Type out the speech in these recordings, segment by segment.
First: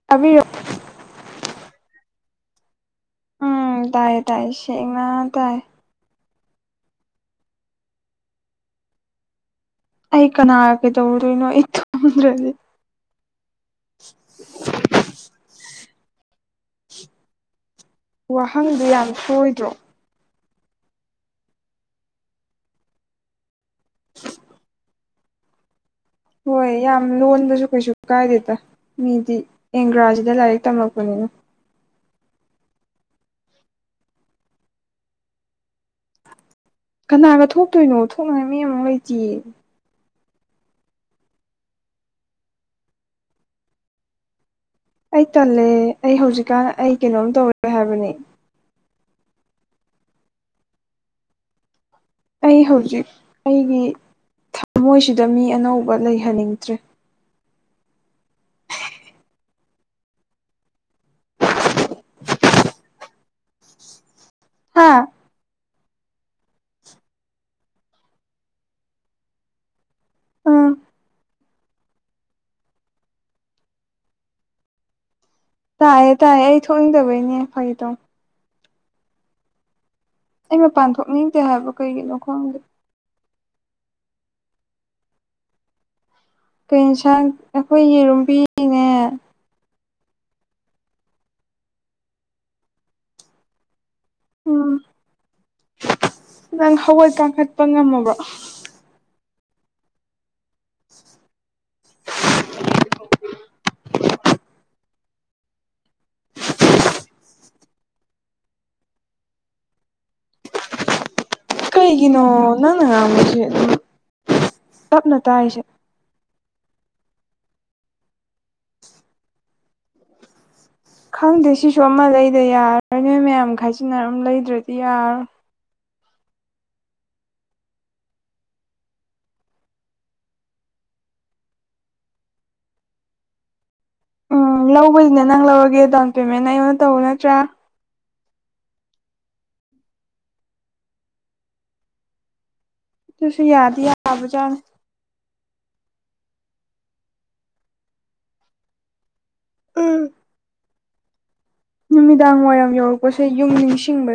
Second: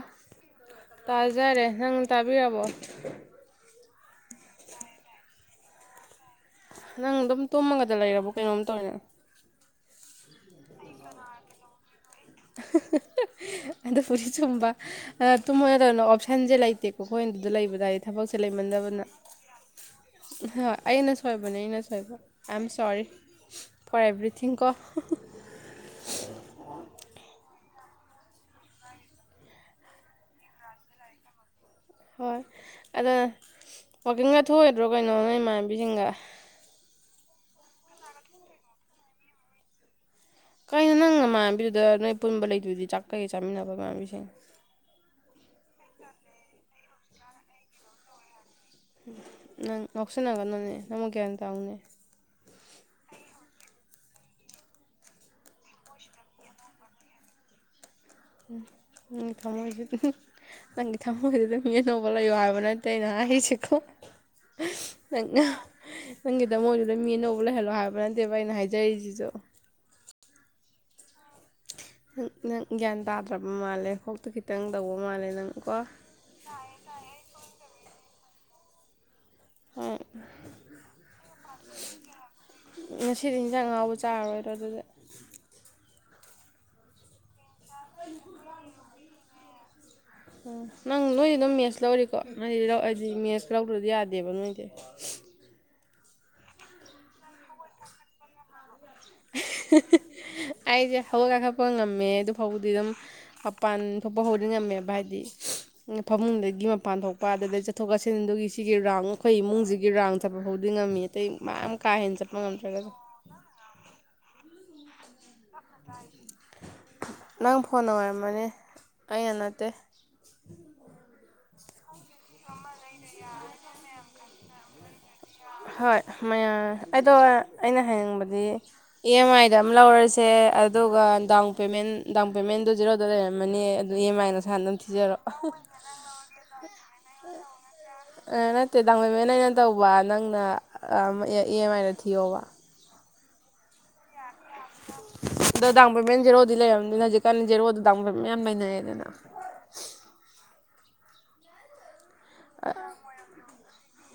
[unintelligible] ꯇꯧꯔꯖꯦ ꯌꯥꯔꯦ ꯅꯪ ꯇꯥꯕꯤꯔꯕꯣ ꯎꯝ ꯇꯥꯏꯌꯦ ꯇꯥꯏ ꯁꯦꯡꯅ ꯇꯥꯏ ꯅꯪ ꯑꯗꯨꯝ ꯇꯨꯝꯃꯒꯗ ꯂꯩꯔꯕꯣ ꯀꯩꯅꯣꯝ ꯇꯧꯔꯦ ꯅꯪ ꯑꯩ ꯀꯅꯥ ꯀꯩ ꯇꯧꯔꯨꯗꯣꯏꯅꯣ ꯑꯩ ꯇꯨꯝ ꯑꯗꯨꯕꯨꯗꯤ ꯆꯨꯝꯕ ꯇꯨꯝꯕ ꯅꯠꯇꯅ ꯑꯣꯞꯁꯟꯁꯦ ꯂꯩꯇꯦꯀꯣ ꯑꯩꯈꯣꯏꯅ ꯑꯗꯨꯗ ꯂꯩꯕꯗꯏꯗꯤ ꯊꯕꯛꯁꯦ ꯂꯩꯃꯟꯗꯕꯅ ꯀꯥꯡ ꯊꯣꯛꯑꯣꯏꯗ꯭ꯔꯣ ꯍꯣꯏ ꯑꯩꯅ ꯁꯣꯏꯕꯅꯦ ꯑꯩꯅ ꯁꯣꯏꯕ I am sorry for everything ꯀꯣ ꯍꯣꯏ ꯌꯥꯝ ꯂꯣꯟꯕꯁꯨ ꯀꯩꯁꯨ ꯀꯥꯏꯗꯦꯗ ꯃꯤꯗꯤ ꯑꯦꯡꯒ꯭ꯔꯥꯖꯤꯗ ꯂꯥꯏꯔꯤꯛ ꯇꯝꯂꯛꯄꯅꯤꯅ꯫ ꯍꯣꯏ ꯑꯗꯨ ꯋꯥꯛꯀꯤꯡꯒ ꯊꯣꯛꯑꯣꯏꯗ꯭ꯔꯣ ꯀꯩꯅꯣ ꯅꯪ ꯏꯃꯥꯟꯅꯕꯤꯁꯤꯡꯒ ꯀꯅꯥꯒ ꯊꯣꯛꯇꯣꯏꯅꯣ ꯊꯣꯛꯅꯕ ꯃꯤ ꯑꯃꯨꯛ ꯂꯩꯇꯤꯌꯦ ꯀꯩꯅꯣ ꯅꯪ ꯃꯃꯥꯟꯕꯤꯗꯨꯗ ꯅꯣꯏ ꯄꯨꯟꯕ ꯂꯩꯗꯨꯗꯤ ꯆꯥꯛꯀꯩ ꯆꯥꯃꯤꯟꯅꯕ ꯅꯃꯥꯟꯕꯤꯁꯤꯡ ꯑꯩ ꯇꯜꯂꯦ ꯑꯩ ꯍꯧꯖꯤꯛꯀꯥꯟ ꯑꯩ ꯀꯩꯅꯣꯝ ꯇꯧꯔꯦ ꯍꯥꯏꯕꯅꯦ꯫ ꯅꯪ ꯅꯧꯁꯤꯅꯒꯅꯨꯅꯦ ꯅꯪꯕꯨ ꯒꯤꯌꯥꯟ ꯇꯥꯎꯅꯦ ꯑꯩ ꯍꯧꯖꯤꯛ ꯑꯩꯒꯤ ꯊꯃꯣꯏꯁꯤꯗ ꯃꯤ ꯑꯅꯧꯕ ꯂꯩꯍꯟꯅꯤꯡꯗ꯭ꯔꯦ ꯎꯝ ꯅꯪꯒꯤ ꯊꯃꯣꯏꯗꯨꯗ ꯅꯪꯒꯤ ꯊꯃꯣꯏꯗꯨꯗ ꯃꯤ ꯑꯅꯧꯕ ꯂꯩꯌꯣ ꯍꯥꯏꯕ ꯅꯠꯇꯦ ꯑꯩꯅ ꯍꯥꯏꯁꯦꯀꯣ ꯍꯥꯥ ꯅꯪꯅ ꯅꯪꯒꯤꯗꯃꯣꯏꯗꯨꯗ ꯃꯤ ꯑꯅꯧꯕ ꯂꯩꯍꯜꯂꯣ ꯍꯥꯏꯕ ꯅꯠꯇꯦꯕ ꯑꯩꯅ ꯍꯥꯏꯖꯔꯤꯖꯤꯖꯨ ꯎꯝ ꯅꯪ ꯅꯪ ꯒ꯭ꯌꯥꯟ ꯇꯥꯗ꯭ꯔꯕ ꯃꯥꯜꯂꯦ ꯀꯣꯛꯇ ꯈꯤꯇꯪ ꯇꯧꯕ ꯃꯥꯜꯂꯦ ꯅꯪ꯫ ꯀꯣ ꯇꯥꯏꯌꯦ ꯇꯥꯏꯌꯦ ꯑꯩ ꯊꯣꯛꯅꯤꯡꯗꯕꯩꯅꯦ ꯐꯒꯤꯇꯧꯅꯦ ꯍꯣꯏ ꯑꯩ ꯃꯄꯥꯟ ꯊꯣꯛꯅꯤꯡꯗꯦ ꯍꯥꯏꯕ ꯀꯩꯒꯤꯅꯣ ꯈꯪꯗꯦ ꯉꯁꯤꯗꯤ ꯏꯟꯖꯥꯡ ꯉꯥꯎꯕ ꯆꯥꯔꯔꯣꯏꯗꯣ ꯑꯗꯨꯗ ꯀꯩ ꯏꯡꯁꯥꯡ ꯑꯩꯈꯣꯏ ꯌꯦꯔꯨꯝ ꯄꯤꯅꯦ ꯅꯪ ꯅꯣꯏ ꯑꯗꯨꯝ ꯃꯦꯠꯁ ꯂꯧꯔꯤꯀꯣ ꯅꯪꯗꯤ ꯂꯧ ꯑꯩꯗꯤ ꯃꯦꯠꯁ ꯂꯧꯗ꯭ꯔꯗꯤ ꯌꯥꯗꯦꯕ ꯅꯣꯏꯗꯤ ꯎꯝ ꯅꯪ ꯍꯧꯒꯠ ꯀꯥꯡꯈꯠꯄ ꯉꯝꯃꯕ꯭ꯔꯣ ꯑꯩꯁꯦ ꯍꯧꯒꯠ ꯀꯥꯡꯈꯠꯄ ꯉꯝꯃꯦ ꯑꯗꯨ ꯐꯥꯎꯕꯗꯤ ꯑꯗꯨꯝ ꯃꯄꯥꯟ ꯊꯣꯛꯄ ꯍꯧꯗꯤ ꯉꯝꯃꯦꯕ ꯍꯥꯏꯗꯤ ꯐꯃꯨꯡꯗꯒꯤ ꯃꯄꯥꯟ ꯊꯣꯛꯄ ꯑꯗꯨꯗꯒꯤꯩ ꯆꯠꯊꯣꯛ ꯆꯠꯁꯤꯟꯗꯨꯒꯤ ꯁꯤꯒꯤ ꯔꯥꯎꯟ ꯑꯩꯈꯣꯏ ꯏꯃꯨꯡꯁꯤꯒꯤ ꯔꯥꯎꯟ ꯆꯠꯄ ꯐꯥꯎꯗꯤ ꯉꯝꯃꯤ ꯑꯇꯩ ꯃꯌꯥꯝ ꯀꯥ ꯍꯦꯟꯅ ꯀꯩꯒꯤꯅꯣ ꯆꯠꯄ ꯅꯪꯅ ꯉꯝꯗ꯭ꯔꯒꯁꯨ ꯉꯥꯡꯁꯦ ꯑꯗꯨꯝ ꯇꯞꯅ ꯇꯥꯏꯁꯦ ꯅꯪ ꯐꯣꯟꯅ ꯑꯣꯏꯔꯝꯃꯅꯦ ꯑꯩꯅ ꯅꯠꯇꯦ ꯈꯪꯗꯦ ꯁꯤꯁꯨ ꯑꯃ ꯂꯩꯗ ꯌꯥꯔꯔꯣꯏ ꯅꯣꯏ ꯃꯌꯥꯝ ꯈꯥꯏꯖꯤꯟꯅꯔꯝ ꯂꯩꯗ꯭ꯔꯗꯤ ꯌꯥꯔꯣꯏ ꯍꯣꯏ ꯃꯌꯥꯝ ꯑꯗꯣ ꯑꯩꯅ ꯍꯅꯤꯡꯕꯗꯤ ꯏ ꯑꯦꯝ ꯑꯥꯏꯗ ꯑꯃ ꯂꯧꯔꯁꯦ ꯑꯗꯨꯒ ꯗꯥꯎꯟ ꯄꯦꯃꯦꯟ ꯗꯥꯎꯟ ꯄꯦꯃꯦꯟꯗꯣ ꯖꯤꯔꯣꯗ ꯂꯩꯔꯝꯃꯅꯤ ꯃꯥꯏꯅ ꯂꯧꯕꯗꯨꯅꯦ ꯅꯪ ꯂꯧꯔꯒꯦ ꯗꯥꯎꯟ ꯄꯦꯃꯦꯟ ꯑꯩꯉꯣꯟꯗ ꯇꯧꯕ ꯅꯠꯇ꯭ꯔꯥ ꯅꯠꯇꯦ ꯗꯥꯎꯟ ꯄꯦꯃꯦꯟ ꯑꯅ ꯇꯧꯕ ꯅꯪꯅ ꯏ ꯑꯦꯝ ꯑꯥꯏꯗ ꯊꯤꯌꯣꯕ ꯇꯨꯁꯨ ꯌꯥꯗꯕꯖ ꯑꯗꯣ ꯗꯥꯎ ꯄꯦꯃꯦꯟ ꯖꯦꯔꯣꯗꯤ ꯂꯩꯔꯕꯅꯤꯅ ꯍꯧꯖꯤꯛꯀꯥꯟ ꯖꯦꯔꯣꯗ ꯗꯥꯡ ꯄꯦꯃꯦꯟ ꯌꯥꯝ ꯂꯩꯅꯩꯑꯦꯗꯅ ꯎꯝ ꯅꯨꯃꯤꯗꯥꯡ ꯋꯥꯏꯔꯝ ꯌꯧꯔꯛꯄꯁꯦ ꯌꯨꯝ ꯅꯤꯡꯁꯤꯡꯕ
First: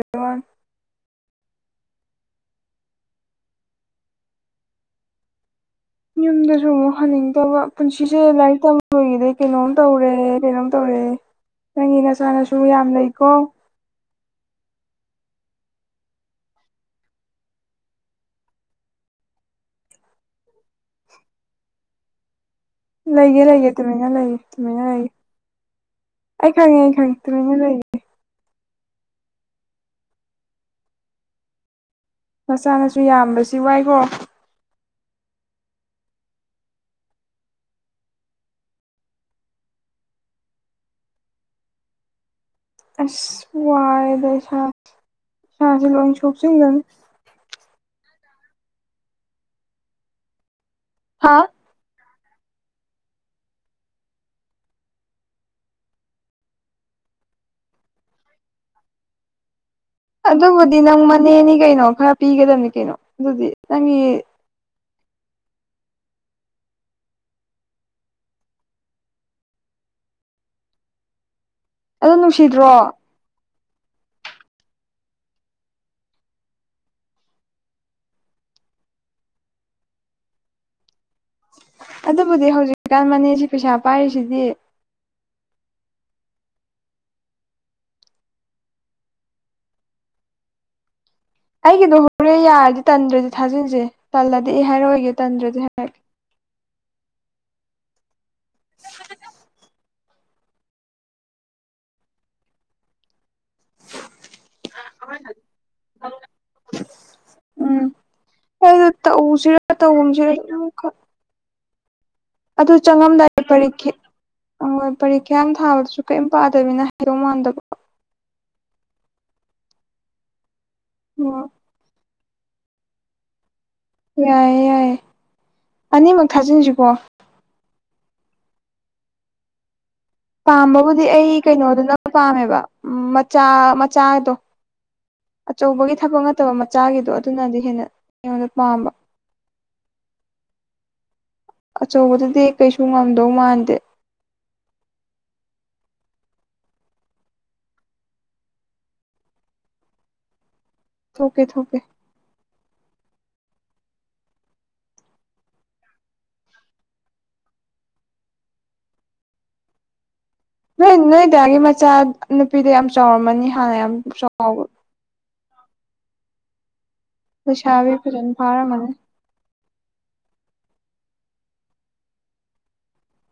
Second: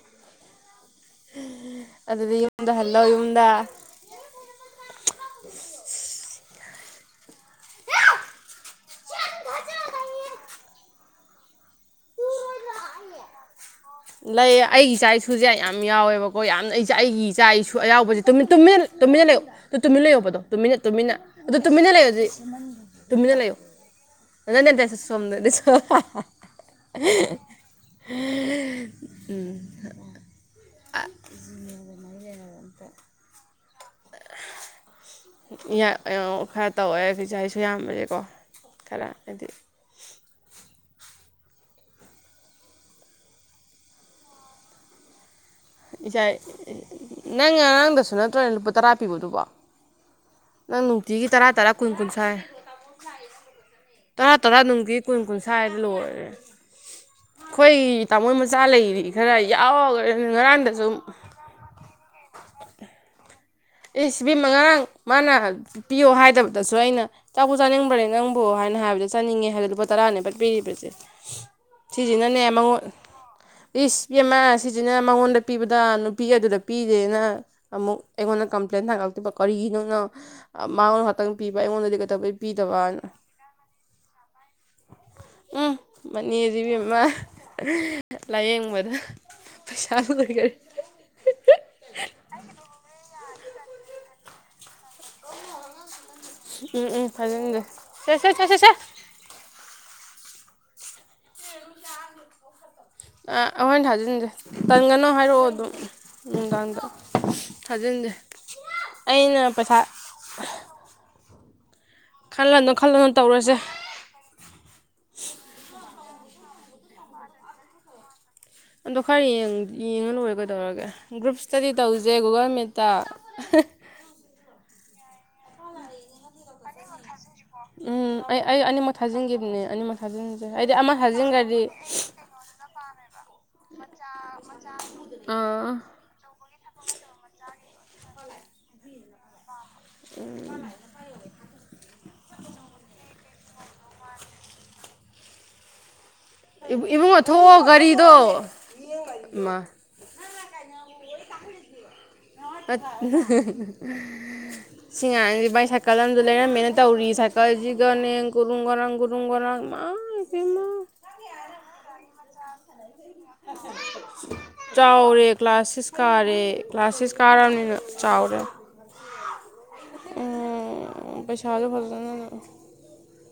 ꯑꯗꯨꯗꯤ ꯌꯨꯝꯗ ꯍꯜꯂꯣ ꯌꯨꯝꯗ ꯌꯨꯝꯗꯁꯨ ꯑꯃꯨꯛ ꯍꯟꯅꯤꯡꯗꯕ ꯄꯨꯟꯁꯤꯁꯦ ꯂꯥꯏꯔꯤꯛ ꯇꯝꯕꯒꯤꯗꯤ ꯀꯩꯅꯣꯝ ꯇꯧꯔꯦ ꯀꯩꯅꯣꯝ ꯇꯧꯔꯦ ꯅꯪꯒꯤ ꯅꯆꯥ ꯅꯁꯨ ꯌꯥꯝ ꯂꯩꯀꯣ ꯂꯩ ꯑꯩꯒꯤ ꯏꯆꯥ ꯏꯁꯨꯁꯦ ꯌꯥꯝ ꯌꯥꯎꯋꯦꯕꯀꯣ ꯌꯥꯝ ꯑꯩꯒꯤ ꯏꯆꯥ ꯏꯁꯨ ꯑꯌꯥꯎꯕꯁꯦ ꯇꯨꯃꯤꯟ ꯇꯨꯃꯤꯟ ꯇꯨꯃꯤꯟꯅ ꯂꯩꯌꯨ ꯑꯗꯨ ꯇꯨꯃꯤꯟꯅ ꯂꯩꯌꯣꯕ ꯑꯗꯣ ꯇꯨꯃꯤꯟꯅ ꯇꯨꯃꯤꯟꯅ ꯑꯗꯨ ꯇꯨꯃꯤꯟꯅ ꯂꯩꯌꯨ ꯑꯗꯨꯗꯤ ꯇꯨꯃꯤꯟꯅ ꯂꯩꯒꯦ ꯂꯩꯌꯨ ꯂꯩꯒꯦ ꯇꯨꯃꯤꯟꯅ ꯂꯩꯒꯦ ꯇꯨꯃꯤꯟꯅ ꯂꯩꯒꯦ ꯑꯩ ꯈꯪꯉꯦ ꯑꯩ ꯈꯪꯉꯦ ꯇꯨꯃꯤꯟꯅ ꯂꯩꯒꯦ [unintelligible] [unintelligible] ꯃꯆꯥꯥꯅꯁꯨ ꯌꯥꯝꯕꯁꯤ ꯋꯥꯏꯈ꯭ꯔꯣ ꯈꯔ ꯇꯧꯋꯦ ꯐꯆ ꯑꯩꯁꯨ ꯌꯥꯝꯕꯁꯦꯀꯣ ꯈꯔ ꯍꯥꯏꯗꯤ ꯑꯁ ꯋꯥꯔꯦꯗ ꯏꯁ ꯏꯁꯥꯁꯦ ꯂꯣꯏ ꯏꯁꯥ ꯁꯣꯛꯆꯤꯟꯒꯅꯤ ꯅꯪ ꯑꯔꯥꯡꯗꯁꯨ ꯅꯠꯇ꯭ꯔꯣꯅꯦ ꯂꯨꯄꯥ ꯇꯔꯥ ꯄꯤꯕꯗꯨꯕꯣ ꯅꯪ ꯅꯨꯡꯇꯤꯒꯤ ꯍꯥ ꯇꯔꯥ ꯇꯔꯥ ꯀꯨꯟ ꯀꯨꯟꯊ꯭ꯔꯥꯏ ꯇꯔꯥ ꯇꯔꯥ ꯅꯨꯡꯒꯤ ꯀꯨꯟ ꯀꯨꯟꯊ꯭ꯥꯏꯗ ꯂꯣꯏꯔꯦ ꯑꯩꯈꯣꯏ ꯇꯥꯃꯣ ꯃꯆꯥ ꯂꯩꯔꯤ ꯈꯔ ꯌꯥꯎꯈ ꯑꯗꯨꯕꯨꯗꯤ ꯅꯪ ꯃꯅꯦꯅꯤ ꯀꯩꯅꯣ ꯈꯔ ꯄꯤꯒꯗꯕꯅꯤ ꯀꯩꯅꯣ ꯑꯗꯨꯗꯤ ꯅꯪꯒꯤ ꯑꯦ ꯁꯤꯚ ꯃꯉꯥ ꯃꯥꯅ ꯄꯤꯌꯣ ꯍꯥꯏꯗꯕꯗꯁꯨ ꯑꯩꯅ ꯆꯥꯛꯄ ꯆꯥꯅꯤꯡꯕ꯭ꯔꯅꯦ ꯅꯪꯕꯨ ꯍꯥꯏꯅ ꯍꯥꯏꯕꯗ ꯆꯥꯅꯤꯡꯉꯦ ꯍꯥꯏꯕꯗ ꯂꯨꯄꯥ ꯇꯔꯥꯅꯦ ꯄꯠꯄꯤꯔꯤꯕꯁꯦ ꯑꯗꯨ ꯁꯤꯁꯤꯅꯅꯦ ꯅꯨꯡꯁꯤꯗ꯭ꯔꯣ ꯃꯉꯣꯟꯠ ꯔꯤꯁꯤꯄꯤꯤ ꯑꯃ ꯁꯤꯁꯤꯅ ꯃꯉꯣꯟꯗ ꯄꯤꯕꯗ ꯅꯨꯄꯤ ꯑꯗꯨꯗ ꯄꯤꯗꯦꯅ ꯑꯃꯨꯛ ꯑꯩꯉꯣꯟꯗ ꯀꯝꯄ꯭ꯂꯦꯟ ꯊꯒꯔꯤꯅ ꯃꯥ ꯈꯤꯇꯪ ꯄꯤꯕ ꯑꯩꯉꯣꯟꯗꯗꯤ ꯀꯩꯇꯩ ꯑꯗꯨꯕꯨꯗꯤ ꯄꯤꯗꯕꯅ ꯍꯧꯖꯤꯛꯀꯥꯟ ꯃꯅꯦꯁꯤ ꯄꯩꯁꯥ ꯄꯥꯏꯔꯤꯁꯤꯗꯤ ꯎꯝ ꯃꯅꯦꯁꯤꯕꯤꯃ ꯂꯥꯏꯌꯦꯡꯕꯗ ꯄꯁꯝ ꯂꯩꯒꯔ ꯑꯩꯒꯤꯗꯣ ꯍꯣꯔꯦꯟ ꯌꯥꯔꯗꯤ ꯇꯟꯗ꯭ꯔꯗꯤ ꯊꯥꯖꯤꯟꯁꯦ ꯇꯜꯂꯗꯤ ꯑꯩ ꯍꯥꯏꯔꯑꯣꯏꯒꯦ ꯇꯟꯗ꯭ꯔꯗꯤꯦ ꯍꯥꯏ ꯎꯝ ꯎꯝ ꯐꯖꯒꯦ ꯁꯦ ꯁꯦ ꯁꯦ ꯁꯦ ꯁꯦ [unintelligible] [inaudible] ꯑꯥ ꯑꯩꯈꯣꯏꯅ ꯊꯥꯖꯤꯟꯁꯦ ꯇꯪꯒꯅꯣ ꯍꯥꯏꯔꯛꯑꯣ ꯑꯗꯨꯝ ꯅꯨꯡꯗꯥꯡꯗ ꯎꯝ ꯊꯥꯖꯤꯟꯁꯦ ꯑꯩꯅ ꯄꯁ ꯇꯦ ꯈ ꯈꯜꯂꯅꯨ ꯑꯗꯨ ꯈꯜꯂꯅꯨ ꯆꯪꯉꯝꯗꯥꯏ ꯇꯧꯔꯁꯦ ꯄꯔꯈꯤ ꯑꯣꯏ ꯄꯔꯤꯈ꯭ꯌꯥ ꯌꯥꯝ ꯊꯥꯕꯗꯁꯨ ꯀꯩꯝ ꯄꯥꯗꯕꯤꯅ ꯍꯥꯏꯗꯧ ꯃꯥꯟꯗꯕ ꯑꯗꯣ ꯈꯔ ꯌꯦꯡꯉ ꯂꯣꯏꯔꯦ ꯀꯩꯗꯧꯔꯒꯦ ꯒ꯭ꯔꯨꯞ ꯑꯣ ꯏꯁꯇꯗꯤ ꯇꯧꯁꯦ ꯒꯨꯒꯜ ꯃꯦꯠꯇ ꯌꯥꯏꯌꯦ ꯌꯥꯏꯌꯦ ꯑꯅꯤꯃꯛ ꯊꯥꯖꯤꯟꯁꯤꯀꯣ ꯎꯝ ꯑꯩ ꯑꯩ ꯑꯅꯤꯃꯛ ꯊꯥꯖꯤꯟꯈꯤꯕꯅꯦ ꯑꯅꯤꯃꯛ ꯊꯥꯖꯤꯟꯁꯦ ꯑꯩꯗꯤ ꯑꯃ ꯄꯥꯝꯕꯕꯨꯗꯤ ꯑꯩ ꯊꯥꯖꯤꯟꯈ꯭ꯔꯗꯤ ꯀꯩꯅꯣꯗꯨꯅ ꯄꯥꯝꯃꯦꯕ ꯃꯆꯥ ꯃꯆꯥꯗꯣ ꯑꯥ ꯑꯆꯧꯕꯒꯤ ꯊꯕꯛ ꯅꯠꯇꯕ ꯃꯆꯥꯒꯤꯗꯣ ꯑꯗꯨꯅꯗꯤ ꯍꯦꯟꯅ ꯑꯩꯉꯣꯟꯗ ꯄꯥꯝꯕ ꯏ ꯃꯥꯅꯦ ꯑꯆꯧꯕꯗꯨꯗꯤ ꯀꯩꯁꯨ ꯉꯝꯗꯧ ꯃꯥꯟꯗꯦ ꯏꯃꯨꯡꯉ ꯊꯣꯛꯑꯣ ꯒꯥꯔꯤꯗꯣ ꯃꯥ ꯊꯣꯛꯀꯦ ꯊ ꯊꯣꯛꯧꯀꯦ ꯑ ꯉꯥꯏꯁꯤ ꯃꯥꯏ ꯁꯥꯏꯀꯜ ꯑꯃꯗ ꯂꯩꯅ ꯃꯅ ꯇꯧꯔꯤ ꯁꯥꯏꯀꯜꯁꯤꯒꯅꯦꯟ ꯒꯨꯔꯨꯝ ꯒꯔꯪꯨ ꯔꯨꯡꯒꯔꯥꯡ ꯃꯥꯏꯕꯃ ꯅꯣꯏ ꯅꯣꯏꯗꯤꯒꯤ ꯃꯆꯥ ꯅꯨꯄꯤꯗ ꯌꯥꯝ ꯆꯥꯎꯔꯝꯃꯅꯤ ꯍꯥꯟꯅ ꯌꯥꯝ ꯆꯥꯎꯕ ꯆꯥꯎꯔꯦ ꯀ꯭ꯂꯥꯁ ꯁꯤꯦꯁ ꯀꯥꯔꯦ ꯀ꯭ꯂꯥꯁ ꯁꯤꯦꯁ ꯀꯥꯔꯕꯅꯤꯅ ꯆꯥꯎꯔꯦ ꯃꯥꯅꯦ ꯎꯝ ꯄꯩꯁꯥꯗ ꯐꯁꯗꯅꯅ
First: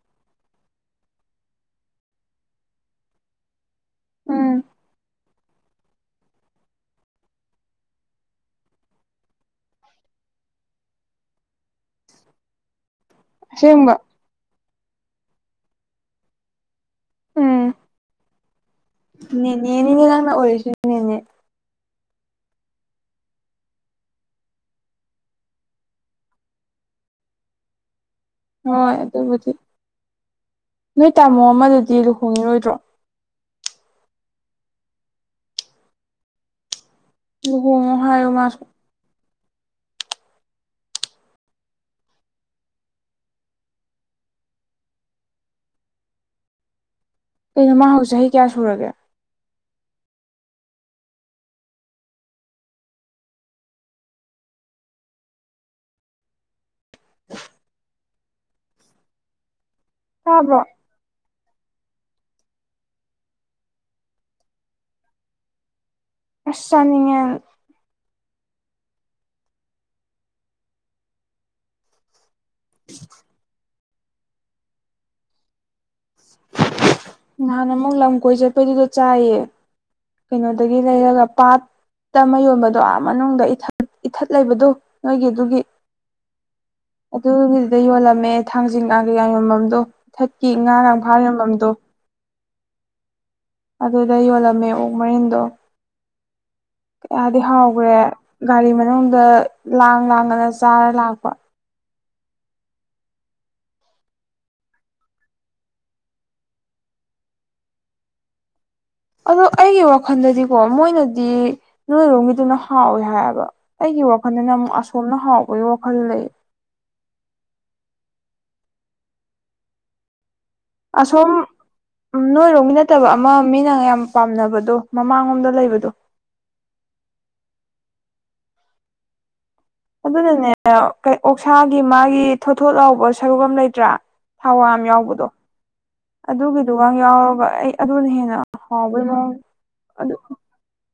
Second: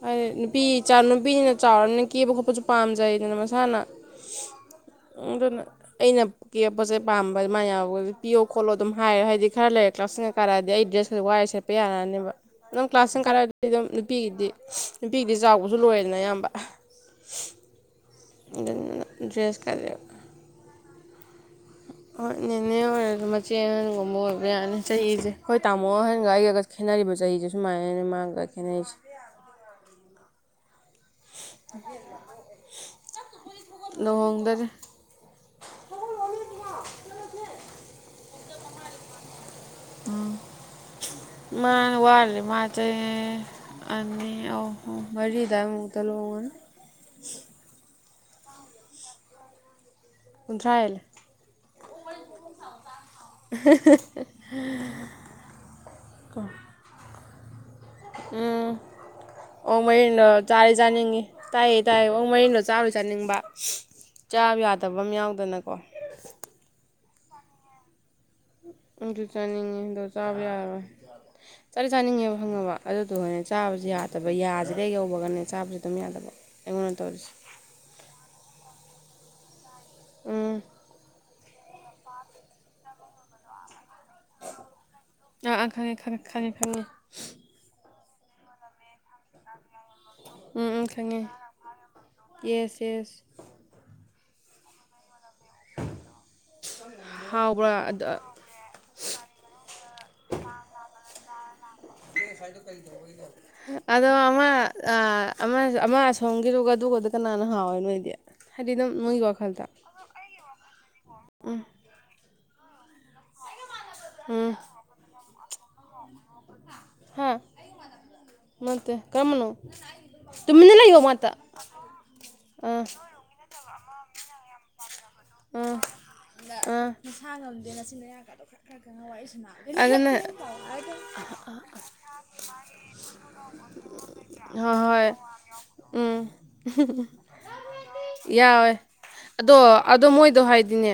ꯍꯥꯏꯗꯤ ꯅꯨꯄꯤ ꯅꯨꯄꯤꯅ ꯆꯥꯎꯔꯅꯤꯅ ꯀꯦꯕ ꯈꯣꯠꯄꯁꯨ ꯄꯥꯝꯖꯩꯗꯅ ꯃꯁꯥꯅ ꯎꯝ ꯑꯗꯨꯅ ꯑꯩꯅ ꯀꯦꯞꯄꯁꯦ ꯄꯥꯝꯕ ꯑꯗꯨꯃꯥꯏꯅ ꯌꯥꯎꯕꯒ ꯄꯤꯌꯣ ꯈꯣꯠꯂꯣ ꯑꯗꯨꯝ ꯍꯥꯏꯔ ꯍꯥꯏꯗꯤ ꯈꯔ ꯂꯩꯔꯦ ꯂꯥꯛꯁꯤꯟꯉꯛꯥꯔꯛꯑꯗꯤ ꯑꯩ ꯗ꯭ꯔꯦꯁ ꯈꯔ ꯋꯥ ꯁꯦꯠꯄ ꯌꯥꯔꯅꯦꯕ ꯑꯗꯨꯝ ꯀ꯭ꯂꯥꯁꯁꯤꯡ ꯀꯥꯔꯛꯑꯗꯤ ꯑꯗꯨꯝ ꯑꯁꯦꯡꯕ ꯅꯨꯄꯤꯒꯤꯗꯤ ꯅꯨꯄꯤꯒꯤꯗꯤ ꯆꯥꯎꯕꯁꯨ ꯂꯣꯏꯔꯦꯗꯅ ꯑꯌꯥꯝꯕ ꯑꯗꯨꯅ ꯅꯅꯦ ꯗ꯭ꯔꯦꯁꯀꯁꯦ ꯅꯩꯅꯅꯦ ꯂꯅ ꯑꯣꯏꯁꯤ ꯅꯅꯦ ꯍꯣꯏ ꯅꯦꯅꯦ ꯑꯣꯏꯔꯁꯨ ꯃꯆꯦ ꯑꯍꯟꯒꯨꯝꯕ ꯑꯣꯏꯕ ꯌꯥꯅꯤ ꯆꯍꯤꯁꯦ ꯍꯣꯏ ꯇꯥꯃꯣ ꯑꯍꯟꯒ ꯑꯩꯒ ꯈꯦꯠꯅꯔꯤꯕ ꯆꯍꯤꯁꯦ ꯁꯨꯃꯥꯏꯅ ꯃꯥꯒ ꯍꯣꯏ ꯈꯦꯠꯅꯔꯤꯁꯦ ꯑꯗꯨꯕꯨꯗꯤ ꯅꯣꯏ ꯇꯥꯃꯣ ꯑꯃꯗꯗꯤ ꯂꯨꯍꯣꯡꯉꯤꯔꯣꯏꯗ꯭ꯔꯣ ꯂꯍꯣꯡꯒꯔ ꯍꯨꯝ ꯍꯥꯏꯨ ꯃꯥ ꯎꯝ ꯃꯥꯅ ꯋꯥꯦ ꯃꯥꯆꯦ ꯑ ꯑꯣ ꯃꯗ ꯃꯨꯗ ꯂ ꯀꯩꯅꯣ ꯃꯥ ꯍꯧꯖꯤꯛ ꯆꯍꯤ ꯀꯌꯥ ꯁꯨꯔꯒꯦ ꯀꯟꯊ꯭ꯔꯥ ꯍꯥꯏꯂ ꯎꯝ ꯑꯣ ꯃꯣꯏꯅ ꯇꯥꯕ꯭ꯔꯣ ꯆꯥꯁ ꯆꯥꯅꯤꯡꯉꯤ ꯇꯥꯏꯌꯦ ꯇꯥꯏꯌꯦ ꯑꯣ ꯃꯔꯤꯟꯗꯣ ꯆꯥꯔꯣꯏ ꯆꯥꯅꯤꯡꯕ ꯆꯥꯕ ꯌꯥꯗꯕ ꯑꯃ ꯌꯥꯎꯗꯅꯀꯣ ꯑꯁ ꯆꯅꯤꯡꯉ ꯑꯗꯨꯗꯨ ꯆꯅꯤꯡꯉꯗꯣ ꯆꯥꯕ ꯌꯥꯔ ꯆꯥꯔꯤ ꯆꯥꯅꯤꯡꯉꯦꯕ ꯐꯪꯉꯕ ꯑꯗꯨꯗꯣ ꯍꯣꯔꯅꯦ ꯆꯥꯕꯁꯨ ꯌꯥꯗꯦ ꯅꯕ ꯌꯥꯁꯤꯗꯩ ꯌꯧꯕꯒꯅꯦ ꯆꯥꯕꯁꯨ ꯑꯗꯨꯝ ꯌꯥꯗꯕ ꯑꯩꯉꯣꯟꯗ ꯇꯧꯔꯤꯁꯦ ꯅꯍꯥꯟ ꯑꯃꯨꯛ ꯂꯝ ꯀꯣꯏ ꯆꯠꯄꯩꯗꯨꯗ ꯆꯥꯏꯌꯦ ꯎꯝ ꯀꯩꯅꯣꯗꯒꯤ ꯂꯩꯔꯒ ꯄꯥꯠꯇ ꯑꯃ ꯌꯣꯟꯕꯗꯣ ꯑꯥ ꯃꯅꯨꯡꯗ ꯏꯊ ꯏꯊꯠ ꯂꯩꯕꯗꯣ ꯅꯣꯏꯒꯤ ꯑꯥ ꯑꯗꯨꯒꯤ ꯑꯥ ꯈꯪꯉꯦ ꯈꯪꯉꯦ ꯈꯪꯉꯦ ꯈꯪꯉꯦ ꯑꯗꯨꯒꯤꯗꯨꯗ ꯌꯣꯜꯂꯝꯃꯦ ꯊꯥꯡꯖꯤꯡ ꯉꯥꯡ ꯀꯩꯀꯥ ꯌꯣꯟꯐꯝꯗꯣ ꯏꯊꯠꯀꯤ ꯉꯥ ꯎꯝ ꯎꯝ ꯉꯥꯡ ꯐꯥ ꯈꯪꯉꯦ ꯌꯣꯟꯐꯝꯗꯣ ꯌꯦꯁ ꯌꯦꯁ ꯑꯗꯨꯗ ꯌꯣꯜꯂꯝꯃꯦ ꯑꯣꯛ ꯃꯔꯤꯟꯗꯣ ꯌꯥꯗꯤ ꯍꯥꯎꯕ꯭ꯔꯥ ꯍꯥꯎꯈ꯭ꯔꯦ ꯒꯥꯔꯤ ꯃꯅꯨꯡꯗ ꯂꯥꯡ ꯂꯥꯡꯗꯅ ꯆꯥꯔ ꯂꯥꯛꯄ ꯀ ꯐꯥꯏꯗꯣ ꯀꯩꯗꯣꯒ ꯑꯗꯣ ꯑꯃ ꯑꯃ ꯑꯁꯣꯝꯒꯤꯔꯒꯗꯨꯒꯗ ꯀꯅꯥꯅ ꯍꯥꯎꯋꯦ ꯅꯣꯏꯗꯤ ꯍꯥꯏꯔꯤꯗꯝ ꯅꯣꯏ ꯑꯗꯣ ꯑꯩꯒꯤ ꯋꯥꯈꯜꯗꯗꯤꯀꯣ ꯃꯣꯏꯅꯗꯤ ꯎꯝ ꯅꯣꯏꯔꯣꯝꯒꯤꯗꯨꯅ ꯍꯥꯎꯋꯦ ꯍꯥꯏ ꯑꯩꯒꯤ ꯋꯥꯈꯜꯗꯅ ꯎꯝ ꯑꯃꯛ ꯑꯁꯣꯝꯅ ꯍꯥꯎꯕꯒꯤ ꯋꯥꯈꯜ ꯂꯩ ꯃꯦ ꯀꯃꯅꯣ ꯇꯨꯃꯤꯗꯅ ꯌꯣ ꯃꯥꯇ ꯎꯝ ꯅꯣꯏꯔꯣꯝꯒꯤ ꯑꯥ ꯅꯠꯇꯕ ꯑꯃ ꯃꯤꯅ ꯌꯥꯝ ꯄꯥꯝꯅꯕꯗꯣ ꯃꯃꯥꯡꯂꯣꯝꯗ ꯂꯩꯕꯗꯣ ꯅꯨꯡꯁꯥ ꯉꯝꯗꯦ ꯅꯆꯤꯟ ꯃꯌꯥ ꯀꯗ ꯈ ꯈꯔ ꯈ ꯋꯥꯏ ꯁꯨꯃ ꯑꯗꯨꯅꯅꯦ ꯑꯣꯛꯁꯥꯒꯤ ꯃꯥꯒꯤ ꯊꯣꯊꯣꯠ ꯂꯥꯎꯕ ꯁꯔꯨꯛ ꯑꯃ ꯂꯩꯇ꯭ꯔꯥ ꯊꯥꯎꯏ ꯍꯣꯏ ꯑꯃ ꯍꯣꯏ ꯌꯥꯎꯕꯗꯣ ꯎꯝ ꯑꯗꯨꯒꯤꯗꯨꯒ ꯌꯥꯎꯔꯕ ꯑꯩ ꯑꯗꯨꯅ ꯍꯦꯟꯅ ꯌꯥꯎꯋꯦ ꯍꯥꯎꯕꯩ ꯑꯗꯣ ꯑꯗꯣ ꯑꯗꯨ ꯃꯣꯏꯗꯣ ꯍꯥꯏꯗꯤꯅꯦ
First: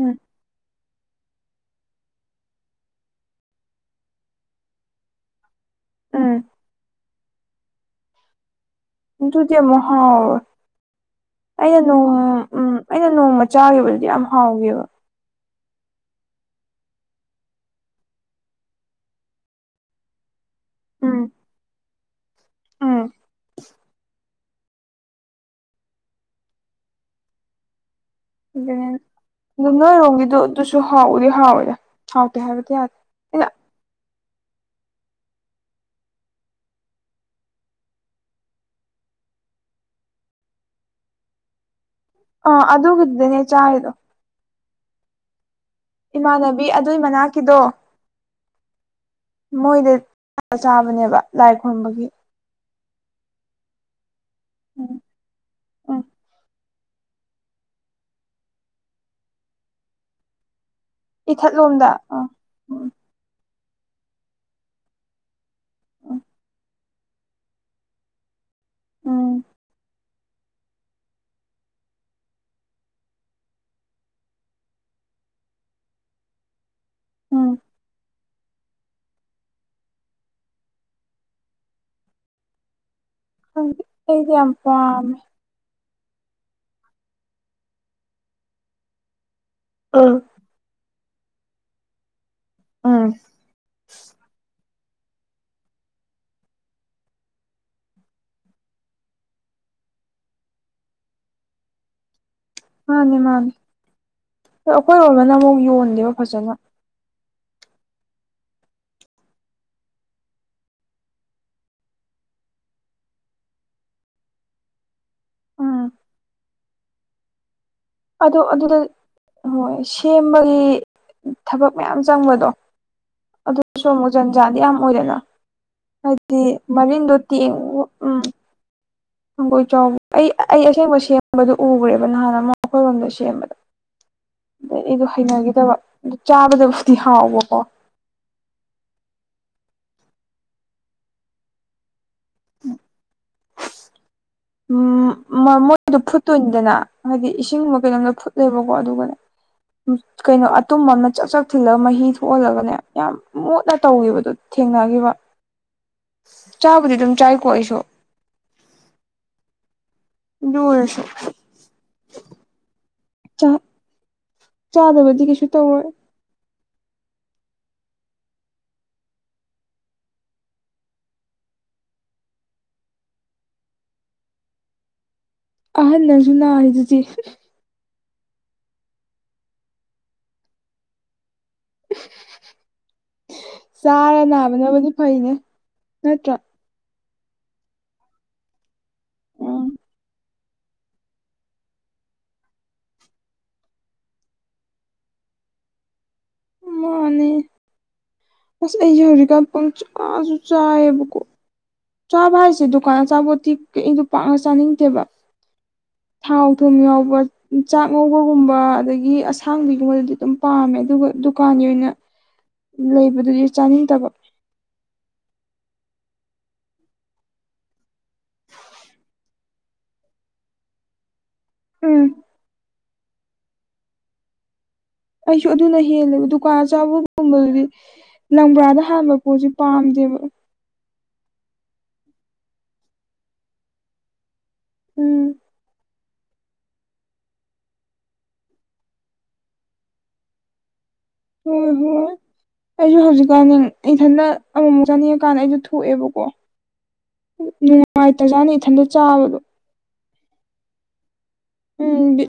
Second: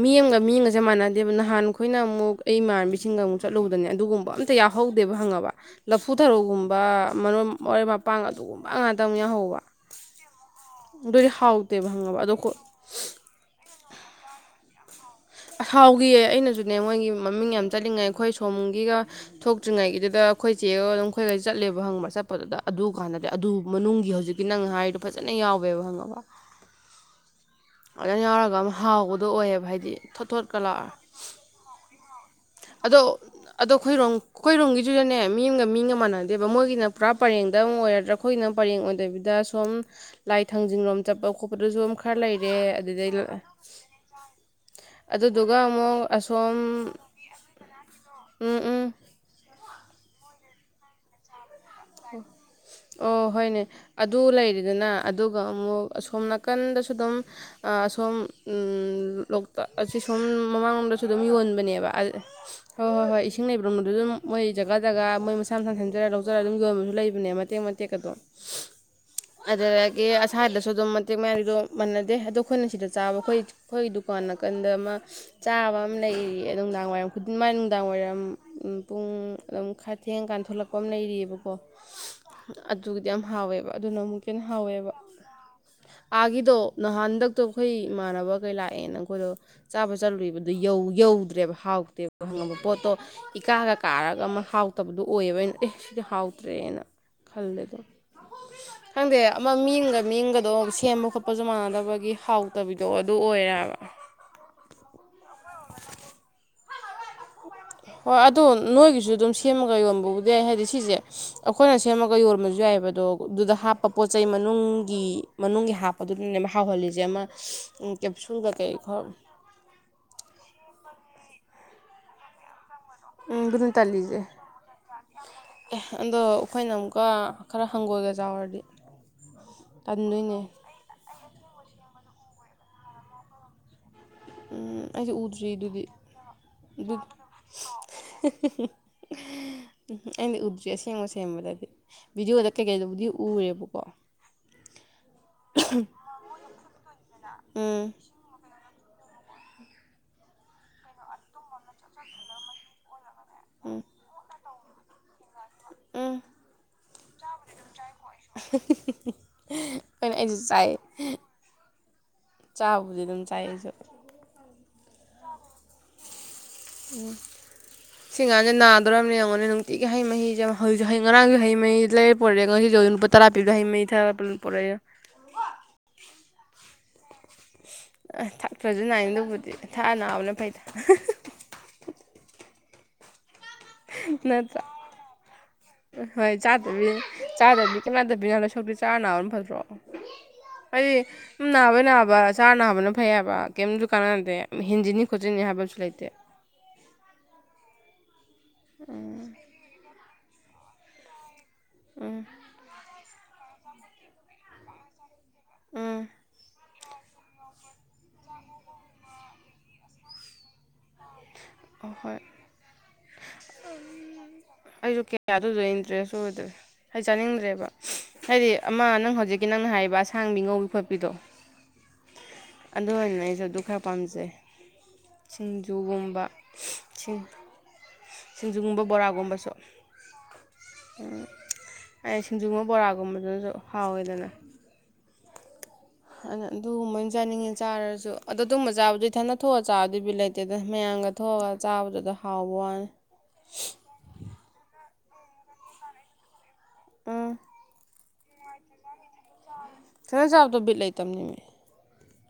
ꯎꯝ ꯃꯤꯌꯦꯡ ꯃꯤꯒ ꯃꯤꯑꯃꯒꯁꯦ ꯃꯥꯟꯅꯗꯦꯕ ꯅꯍꯥꯟ ꯑꯩꯈꯣꯏꯅ ꯑꯃꯨꯛ ꯑꯩ ꯏꯃꯥꯟꯅꯕꯤꯁꯤꯡꯒ ꯑꯃꯨꯛ ꯆꯠꯂꯨꯕꯗꯅꯦ ꯑꯗꯨꯒꯨꯝꯕ ꯑꯝ ꯇꯥ ꯌꯥꯎꯍꯧꯗꯦꯕ ꯍꯪꯉꯕ ꯂꯐꯨ ꯎꯝ ꯊꯔꯣꯒꯨꯝꯕ ꯃꯔꯣꯏ ꯃꯄꯥꯡ ꯑꯗꯨꯒꯨꯝꯕ ꯉꯥꯛ ꯑꯗꯨꯗꯤ ꯑꯃꯨꯛ ꯍꯥꯎꯏ ꯑꯗꯨꯗꯤ ꯍꯥꯎꯇꯦꯕ ꯍꯪꯉꯕ ꯑꯗꯣ ꯑꯩꯅ ꯅꯣꯡꯃ ꯆꯥꯈꯤꯕꯗꯨꯗꯤ ꯌꯥꯝ ꯍꯥꯎꯋꯦꯕ ꯑꯍꯥꯎꯒꯤꯌꯦ ꯑꯩꯅꯁꯨꯅꯦ ꯃꯣꯏꯒꯤ ꯃꯃꯤꯡ ꯌꯥꯝ ꯆꯠꯂꯤꯉꯩ ꯑꯩꯈꯣꯏ ꯁꯣꯝꯒꯤꯒ ꯊꯣꯛꯇ꯭ꯔꯤꯉꯩꯒꯤꯗꯨꯗ ꯑꯩꯈꯣꯏ ꯆꯦꯒ ꯑꯗꯨꯝ ꯎꯝ ꯑꯩꯈꯣꯏꯒꯩ ꯆꯠꯂꯦꯕ ꯍꯪꯕ꯭ꯔꯥ ꯆꯠꯄꯗꯨꯗ ꯑꯗꯨ ꯎꯝ ꯀꯥꯟꯗꯗꯤ ꯑꯗꯨ ꯃꯅꯨꯡꯒꯤ ꯍꯧꯖꯤꯛꯀꯤ ꯅꯪ ꯍꯥꯏꯔꯣ ꯐꯖꯅ ꯌꯥꯎꯋꯦꯕ ꯍꯪꯉꯕ ꯌꯥꯎꯔꯒ ꯑꯃ ꯍꯥꯎꯕꯗꯣ ꯑꯣꯏꯌꯦꯕ ꯑꯗꯨ ꯍꯥꯏꯗꯤ ꯊꯣꯠ ꯅꯣꯏꯔꯣꯝꯒꯤꯗꯨ ꯊꯣꯠꯀ ꯑꯗꯨꯁꯨ ꯂꯥꯎꯔ ꯍꯥꯎꯎꯗꯤ ꯍꯥꯎꯋꯦꯔꯦ ꯑꯣꯀꯦ ꯍꯥꯏꯕꯗꯤ ꯌꯥꯔꯦ ꯑꯗꯣ ꯑꯗꯣ ꯑꯩꯈꯣꯏꯔꯣꯡ ꯑꯩꯈꯣꯏ ꯔꯨꯝꯒꯤꯁꯤꯗꯅꯦ ꯃꯤ ꯑꯃꯒ ꯃꯤꯒ ꯃꯥꯟꯅꯗꯦꯕ ꯃꯣꯏꯒꯤꯅ ꯄꯨꯔꯥ ꯄꯔꯦꯡꯗ ꯑꯃ ꯑꯣꯏꯔꯗ꯭ꯔꯥ ꯑꯩꯈꯣꯏꯒꯤꯅ ꯄꯔꯦꯡ ꯑꯣꯏꯗꯕꯤꯗ ꯁꯨꯝ ꯂꯥꯏ ꯊꯥꯡꯖꯤꯡꯂꯣꯝ ꯆꯠꯄ ꯈꯣꯠꯄꯗꯁꯨꯝ ꯈꯔ ꯂꯩꯔꯦ ꯑꯥ ꯑꯗꯨꯗꯩ ꯑꯗꯨꯒꯤꯗꯨꯗꯅꯦ ꯆꯥꯔꯤꯗꯣ ꯑꯗꯨꯗꯨꯒ ꯑꯃꯨꯛ ꯑꯁꯣꯝ ꯏꯃꯥꯟꯅꯕꯤ ꯑꯗꯨꯏ ꯃꯅꯥꯛꯀꯤꯗꯣ [unintelligible] ꯎꯝ ꯎꯝ ꯃꯣꯏꯗꯣ [unintelligible] ꯆꯥꯕꯅꯦꯕ ꯂꯥꯏ ꯈꯨꯔꯨꯝꯕꯒꯤ ꯑꯣ ꯍꯣꯏꯅꯦ ꯑꯗꯨ ꯂꯩꯔꯦꯗꯅ ꯎꯝ ꯑꯗꯨꯒ ꯑꯃꯨꯛ ꯎꯝ ꯑꯁꯣꯝ ꯅꯥꯀꯟꯗꯁꯨ ꯑꯗꯨꯝ ꯑꯥ ꯁꯣꯝ ꯂꯣꯛꯇꯥꯛ ꯑꯁꯤ ꯁꯣꯝ ꯃꯃꯥꯡ ꯂꯣꯝꯗꯁꯨ ꯑꯗꯨꯝ ꯏꯊꯠꯂꯣꯝꯗ ꯌꯣꯟꯕꯅꯦꯕ ꯑꯥ [unintelligible] ꯎꯝ ꯍꯣꯏ ꯍꯣꯏ ꯍꯣꯏ ꯏꯁꯤꯡ ꯂꯩꯕꯔꯣꯝꯗꯨꯒꯤ ꯃꯣꯏ ꯖꯒꯥ ꯖꯒꯥ ꯃꯣꯏ ꯃꯁꯥ ꯃꯁꯥ ꯁꯦꯝꯖꯔꯒ ꯎꯝ ꯂꯧꯖꯔꯒ ꯑꯗꯨꯝ ꯌꯣꯡꯁꯨ ꯂꯩꯕꯅꯦ ꯃꯇꯦꯛ ꯃꯇꯦꯛ ꯑꯗꯣ ꯎꯝ ꯑꯗꯨꯗꯥ ꯀꯤ ꯑꯁꯥꯏꯗꯁꯨ ꯑꯗꯨꯝ ꯃꯇꯦꯛ ꯃꯌꯥꯝꯁꯤꯗꯣ ꯃꯥꯟꯅꯗꯦ ꯑꯗꯣ ꯑꯩꯈꯣꯏꯅ ꯁꯤꯗ ꯆꯥꯕ ꯑꯩꯈꯣꯏ ꯑꯩꯈꯣꯏ ꯗꯨꯀꯥꯟ ꯅꯥꯀꯟꯗ ꯑꯃ ꯆꯥꯕ ꯑꯃ ꯂꯩꯔꯤ ꯅꯨꯡꯗꯥꯡ ꯎꯝ ꯃꯥꯏ ꯅꯨꯡꯗꯥꯡ ꯋꯥꯏꯔꯝ ꯄꯨꯡ ꯑꯗꯨꯝ ꯈꯔ ꯊꯦꯡ ꯀꯥꯟ ꯊꯣꯛꯣꯂꯛꯄ ꯑꯃ ꯂꯩꯔꯤꯌꯦꯕ ꯑꯣ ꯑꯗꯨꯒꯤꯗꯣ ꯌꯥꯝ ꯍꯥꯎꯋꯦꯕ ꯈꯪꯗꯦ ꯑꯗꯨꯅ ꯑꯃꯨꯛꯀ ꯑꯩꯗꯤ ꯍꯦꯟꯅ ꯌꯥꯝ ꯍꯥꯎꯋꯦꯕ ꯄꯥꯝꯃꯦ ꯑꯥꯒꯤꯗꯣ ꯅꯍꯥꯟꯗꯛꯇꯣ ꯑꯩꯈꯣꯏ ꯏꯃꯥꯟꯅꯕꯈꯩ ꯂꯥꯛꯑꯦꯅ ꯑꯩꯈꯣꯏꯗꯣ ꯆꯥꯕ ꯎꯝ ꯆꯠꯂꯨꯏꯕ ꯑꯗꯨ ꯌꯧꯗ꯭ꯔꯦꯕ ꯍꯥꯎꯇꯦꯕ ꯈꯪꯉꯕ ꯄꯣꯠꯇꯣ ꯎꯝ ꯏꯀꯥꯒ ꯀꯥꯔꯒ ꯑꯃ ꯍꯥꯎ ꯐꯠꯇꯕꯗꯣ ꯑꯣꯏꯌꯦꯕ ꯑꯩꯅ ꯑꯦ ꯁꯤꯗꯤ ꯍꯥꯎꯇ꯭ꯔꯦꯅ ꯈꯜꯂꯦꯗꯣ ꯈꯪꯗꯦ ꯑꯃ ꯃꯤꯑꯃꯒ ꯃꯤꯑꯃꯒꯗꯣ ꯁꯦꯝꯕ ꯈꯣꯠꯄꯁꯨ ꯃꯥꯟꯅꯗꯕꯒꯤ ꯍꯥꯎ ꯃꯥꯅꯦ ꯃꯥꯅꯦ ꯑꯩꯈꯣꯏ ꯑꯣꯏꯕꯅ ꯑꯃꯨꯛ ꯌꯣꯟꯗꯦꯕ ꯐꯖꯅ ꯍꯣꯏ ꯑꯗꯨ ꯅꯣꯏꯒꯤꯁꯨ ꯑꯗꯨꯝ ꯁꯦꯝꯃꯒ ꯌꯣꯟꯕꯕꯨꯗꯤꯏ ꯌꯥꯏ ꯍꯥꯏꯗꯤ ꯁꯤꯁꯦ ꯑꯩꯈꯣꯏꯅ ꯁꯦꯝꯃꯒ ꯌꯣꯟꯕꯁꯨ ꯌꯥꯏꯑꯕ ꯑꯗꯣ ꯑꯗꯨꯗ ꯍꯥꯞꯄ ꯄꯣꯠ ꯆꯩꯩ ꯃꯅꯨꯡꯒꯤ ꯃꯅꯨꯡꯒꯤ ꯎꯝ ꯍꯥꯞꯄꯗꯨꯅꯅꯦ ꯍꯥꯎꯍꯜꯂꯤꯁꯦ ꯑꯃ ꯑꯗꯣ ꯀꯦꯞꯁꯨꯜꯒ ꯀꯩ ꯑꯗꯨꯗ ꯈꯔ ꯑꯃꯨꯛ ꯁꯦꯝꯕꯩ ꯊꯕꯛ ꯃꯌꯥꯝ ꯆꯪꯕꯗꯣ ꯎꯝ ꯑꯗꯨꯅ ꯑꯗꯨꯁꯨ ꯑꯃꯨꯛ ꯇꯜꯂꯤꯁꯦ ꯖꯟꯖꯥꯗꯤ ꯌꯥꯝ ꯑꯣꯏꯗꯥꯅ ꯑꯦ ꯑꯗꯣ ꯑꯩꯈꯣꯏꯅ ꯑꯃꯨꯛꯀ ꯈꯔ ꯇꯦꯡꯉꯨ ꯍꯪꯒꯣꯏꯒ ꯎꯝ ꯆꯥꯎꯔꯗꯤ ꯍꯪꯒꯣꯏ ꯆꯥꯎꯕ ꯑꯩ ꯇꯟꯗꯣꯏꯅꯦ ꯑꯩ ꯑꯁꯦꯡꯕ ꯁꯦꯝꯕꯗꯨ ꯎꯈ꯭ꯔꯦꯕ ꯅꯍꯥꯟ ꯑꯃ ꯑꯩꯈꯣꯏꯔꯣꯝꯗ ꯁꯦꯝꯕꯗ ꯎꯝ ꯑꯗꯩꯒꯤꯗꯤ ꯑꯩꯗꯤ ꯎꯗ꯭ꯔꯤ ꯍꯩꯅꯈꯤꯗꯕ ꯑꯗꯨꯗꯤ ꯑꯗꯨ ꯑꯗꯨ ꯆꯥꯕꯗꯕꯨꯗꯤ ꯍꯥꯎꯕꯀꯣ ꯎꯝ ꯑꯩꯝꯕꯤ ꯎꯗ꯭ꯔꯤ ꯑꯁꯦꯡꯕ ꯁꯦꯝꯕꯗꯗꯤ ꯚꯤꯗꯤꯑꯣꯗ ꯀꯩꯀꯩꯗꯨꯕꯨꯗꯤ ꯎꯔꯦꯕꯀꯣ ꯎꯝ ꯃꯣꯏꯗꯣ ꯐꯨꯠꯇꯣꯏꯅꯤꯗꯅ ꯍꯥꯏꯗꯤ ꯏꯁꯤꯡ ꯎꯝ ꯀꯩꯅꯣꯝꯗ ꯐꯨꯠ ꯂꯩꯕꯀꯣ ꯑꯗꯨꯒꯅꯦ ꯀꯩꯅꯣ ꯑꯇꯨꯝꯕ ꯑꯃꯅ ꯆꯛ ꯆꯛ ꯊꯤꯜꯂꯒ ꯃꯍꯤ ꯊꯣꯛꯍꯜꯂꯒꯅꯦ ꯌꯥꯝ ꯃꯣꯠꯅ ꯇꯧꯈꯤꯕꯗꯨ ꯊꯦꯡꯅꯈꯤꯕ ꯎꯝ ꯆꯥꯕꯗꯤ ꯑꯗꯨꯝ ꯆꯥꯏꯀꯣ ꯑꯩꯁꯨ [inaudible] ꯑꯩꯅ ꯑꯩꯁꯨ ꯗꯨꯑꯣꯏꯁꯨ ꯆꯥꯕꯕꯨꯗꯤ ꯑꯗꯨꯝ ꯆꯥꯏ ꯑꯩꯁꯨ [unintelligible] ꯑꯣ ꯁꯤ ꯉꯥꯡꯁꯦ ꯅꯥꯗꯣꯔꯕꯅꯤ ꯌꯦꯡꯉꯣꯅꯦ ꯅꯨꯡꯇꯤꯒꯤ ꯍꯩ ꯃꯍꯤꯁꯦ ꯍꯩ ꯉꯔꯥꯡꯁꯨ ꯍꯩ ꯃꯍꯤ ꯂꯩꯔ ꯄꯨꯔꯛꯑ ꯉꯁꯤꯁꯨ ꯇꯔ ꯄꯤꯒ ꯍꯩ ꯃꯁꯤ ꯊꯛꯑꯥꯒꯥ ꯄꯨꯔꯛ ꯑ ꯑꯍꯟꯅꯁꯨ ꯅꯥꯔꯤꯗꯨꯗꯤ ꯊꯛꯇꯔ꯭ꯁꯨ ꯅꯥꯏ ꯑꯗꯨꯕꯨ ꯗꯤ ꯊꯛꯑꯥꯒꯥ ꯅꯕꯅꯥ ꯐꯩ ꯆꯥꯔ ꯅꯠꯇ꯭ꯔꯥ ꯅꯥꯕꯅꯥꯕꯨꯗꯤ ꯐꯩꯅꯦ ꯅꯠꯇ꯭ꯔꯥ ꯑꯗꯨꯗꯤ ꯆꯥꯗꯕꯤ ꯀꯅꯥꯅꯗꯕꯕꯤꯅꯗ ꯁꯣꯛꯇꯤ ꯆꯥ ꯅꯥꯕꯝ ꯐꯠꯇ꯭ꯔꯣ ꯎꯝ ꯍꯥꯏꯗꯤ ꯅꯥꯕꯩ ꯅꯥꯕ ꯆꯥꯔ ꯅꯥꯕꯅ ꯐꯩ ꯍꯥꯏꯕ ꯀꯩꯝꯁꯨ ꯀꯥꯟꯅꯗꯦ ꯍꯦꯟꯖꯤꯟꯅꯤ ꯈꯣꯠꯆꯤꯟꯅꯤ ꯍꯥꯏꯕꯁꯨ ꯂꯩꯇꯦ ꯃꯥꯅꯦ ꯑꯁ ꯑꯩ ꯍꯧꯖꯤꯛꯀꯥꯟ ꯄꯪꯆꯥꯥꯁꯨ ꯆꯥꯏꯌꯦꯕꯀꯣ ꯎꯝ ꯆꯥꯕ ꯍꯥꯏꯁꯤꯗꯤ ꯀꯥꯟ ꯆꯥꯄꯣꯠꯇꯤ ꯀꯩꯃꯁꯨ ꯄꯥꯛꯅ ꯆꯥꯅꯤꯡꯇꯦꯕ ꯎꯝ ꯊꯥꯎ ꯊꯨꯝ ꯌꯥꯎꯕ ꯆꯥꯛ ꯉꯧꯕꯒꯨꯝꯕ ꯑꯗꯒꯤ ꯑꯁꯥꯡꯕꯤꯒꯨꯝꯕꯗꯨ ꯑꯗꯨꯝ ꯄꯥꯝꯃꯦ ꯑꯗꯨꯒ ꯗꯨꯛ ꯀꯥꯡꯅꯦꯅꯥ ꯍꯣꯏ ꯂꯩꯕꯗꯩꯏ ꯆꯥꯅꯤꯡꯗꯕ ꯑꯩꯁꯨ ꯀꯌꯥꯗꯨꯁꯨ ꯏꯟꯇꯔꯦꯁ ꯑꯣꯏꯗ꯭ꯔꯦ ꯍꯥꯏ ꯆꯥꯅꯤꯡꯗ꯭ꯔꯦꯕ ꯍꯥꯏꯗꯤ ꯑꯃ ꯅꯪ ꯍꯧꯖꯤꯛꯀꯤ ꯅꯪꯅ ꯍꯥꯏꯕ ꯑꯁꯥꯡꯕꯤ ꯉꯧꯕꯤ ꯈꯣꯠꯄꯤꯗꯣ ꯎꯝ ꯑꯗꯨꯅ ꯑꯩꯁꯨ ꯑꯗꯨ ꯈꯔ ꯄꯥꯝꯖꯩ ꯑꯩꯁꯨ ꯑꯗꯨꯅ ꯁꯤꯡꯖꯨꯒꯨꯝꯕ ꯍꯦꯜꯂꯦꯕ ꯗꯨꯀꯥꯟ ꯁꯤꯡ ꯑꯆꯥꯄꯣꯠꯒꯨꯝꯕꯗꯨꯗꯤ ꯁꯤꯡꯖꯨꯒꯨꯝꯕ ꯂꯪꯕ꯭ꯔꯥꯗ ꯍꯥꯟꯕ ꯄꯣꯠꯁꯦ ꯕꯣꯔꯥꯒꯨꯝꯕꯁꯨ ꯄꯥꯝꯗꯦꯕ ꯎꯝ ꯑꯩ ꯁꯤꯡꯖꯨꯒ ꯕꯣꯔꯥꯒꯨꯝꯕꯗꯨꯅꯁꯨ ꯍꯥꯎꯋꯦꯗꯅ ꯎꯝ ꯑꯗꯨꯒꯨꯝꯕꯅ ꯆꯥꯅꯤꯡꯉꯦ ꯆꯥꯔꯁꯨ ꯑꯗꯣ ꯑꯗꯨꯒꯨꯝꯕ ꯆꯥꯕꯗꯨ ꯏꯊꯅ ꯊꯣꯛꯑ ꯆꯥꯕꯗꯨꯒꯤꯕꯨ ꯂꯩꯇꯦꯗꯅ ꯃꯌꯥꯝꯒ ꯊꯣꯛꯑꯒ ꯍꯣꯏ ꯆꯥꯕꯗꯨꯗ ꯍꯥꯎꯕ ꯋꯥꯅꯤ ꯏꯊꯟꯗ ꯑꯃꯃꯨꯛ ꯆꯥꯅꯤꯡꯉꯀꯥꯟꯗ ꯑꯩꯗꯣ ꯊꯣꯛꯑꯦꯕꯀꯣ ꯎꯝ ꯅꯨꯉꯥꯏꯇꯥ ꯖꯥꯠ ꯅꯦ ꯏꯊꯟꯇ ꯆꯥꯕ ꯏꯊꯟ ꯆꯕꯗꯣ ꯕꯤꯠ ꯂꯩꯇꯕꯅꯦ ꯎꯝ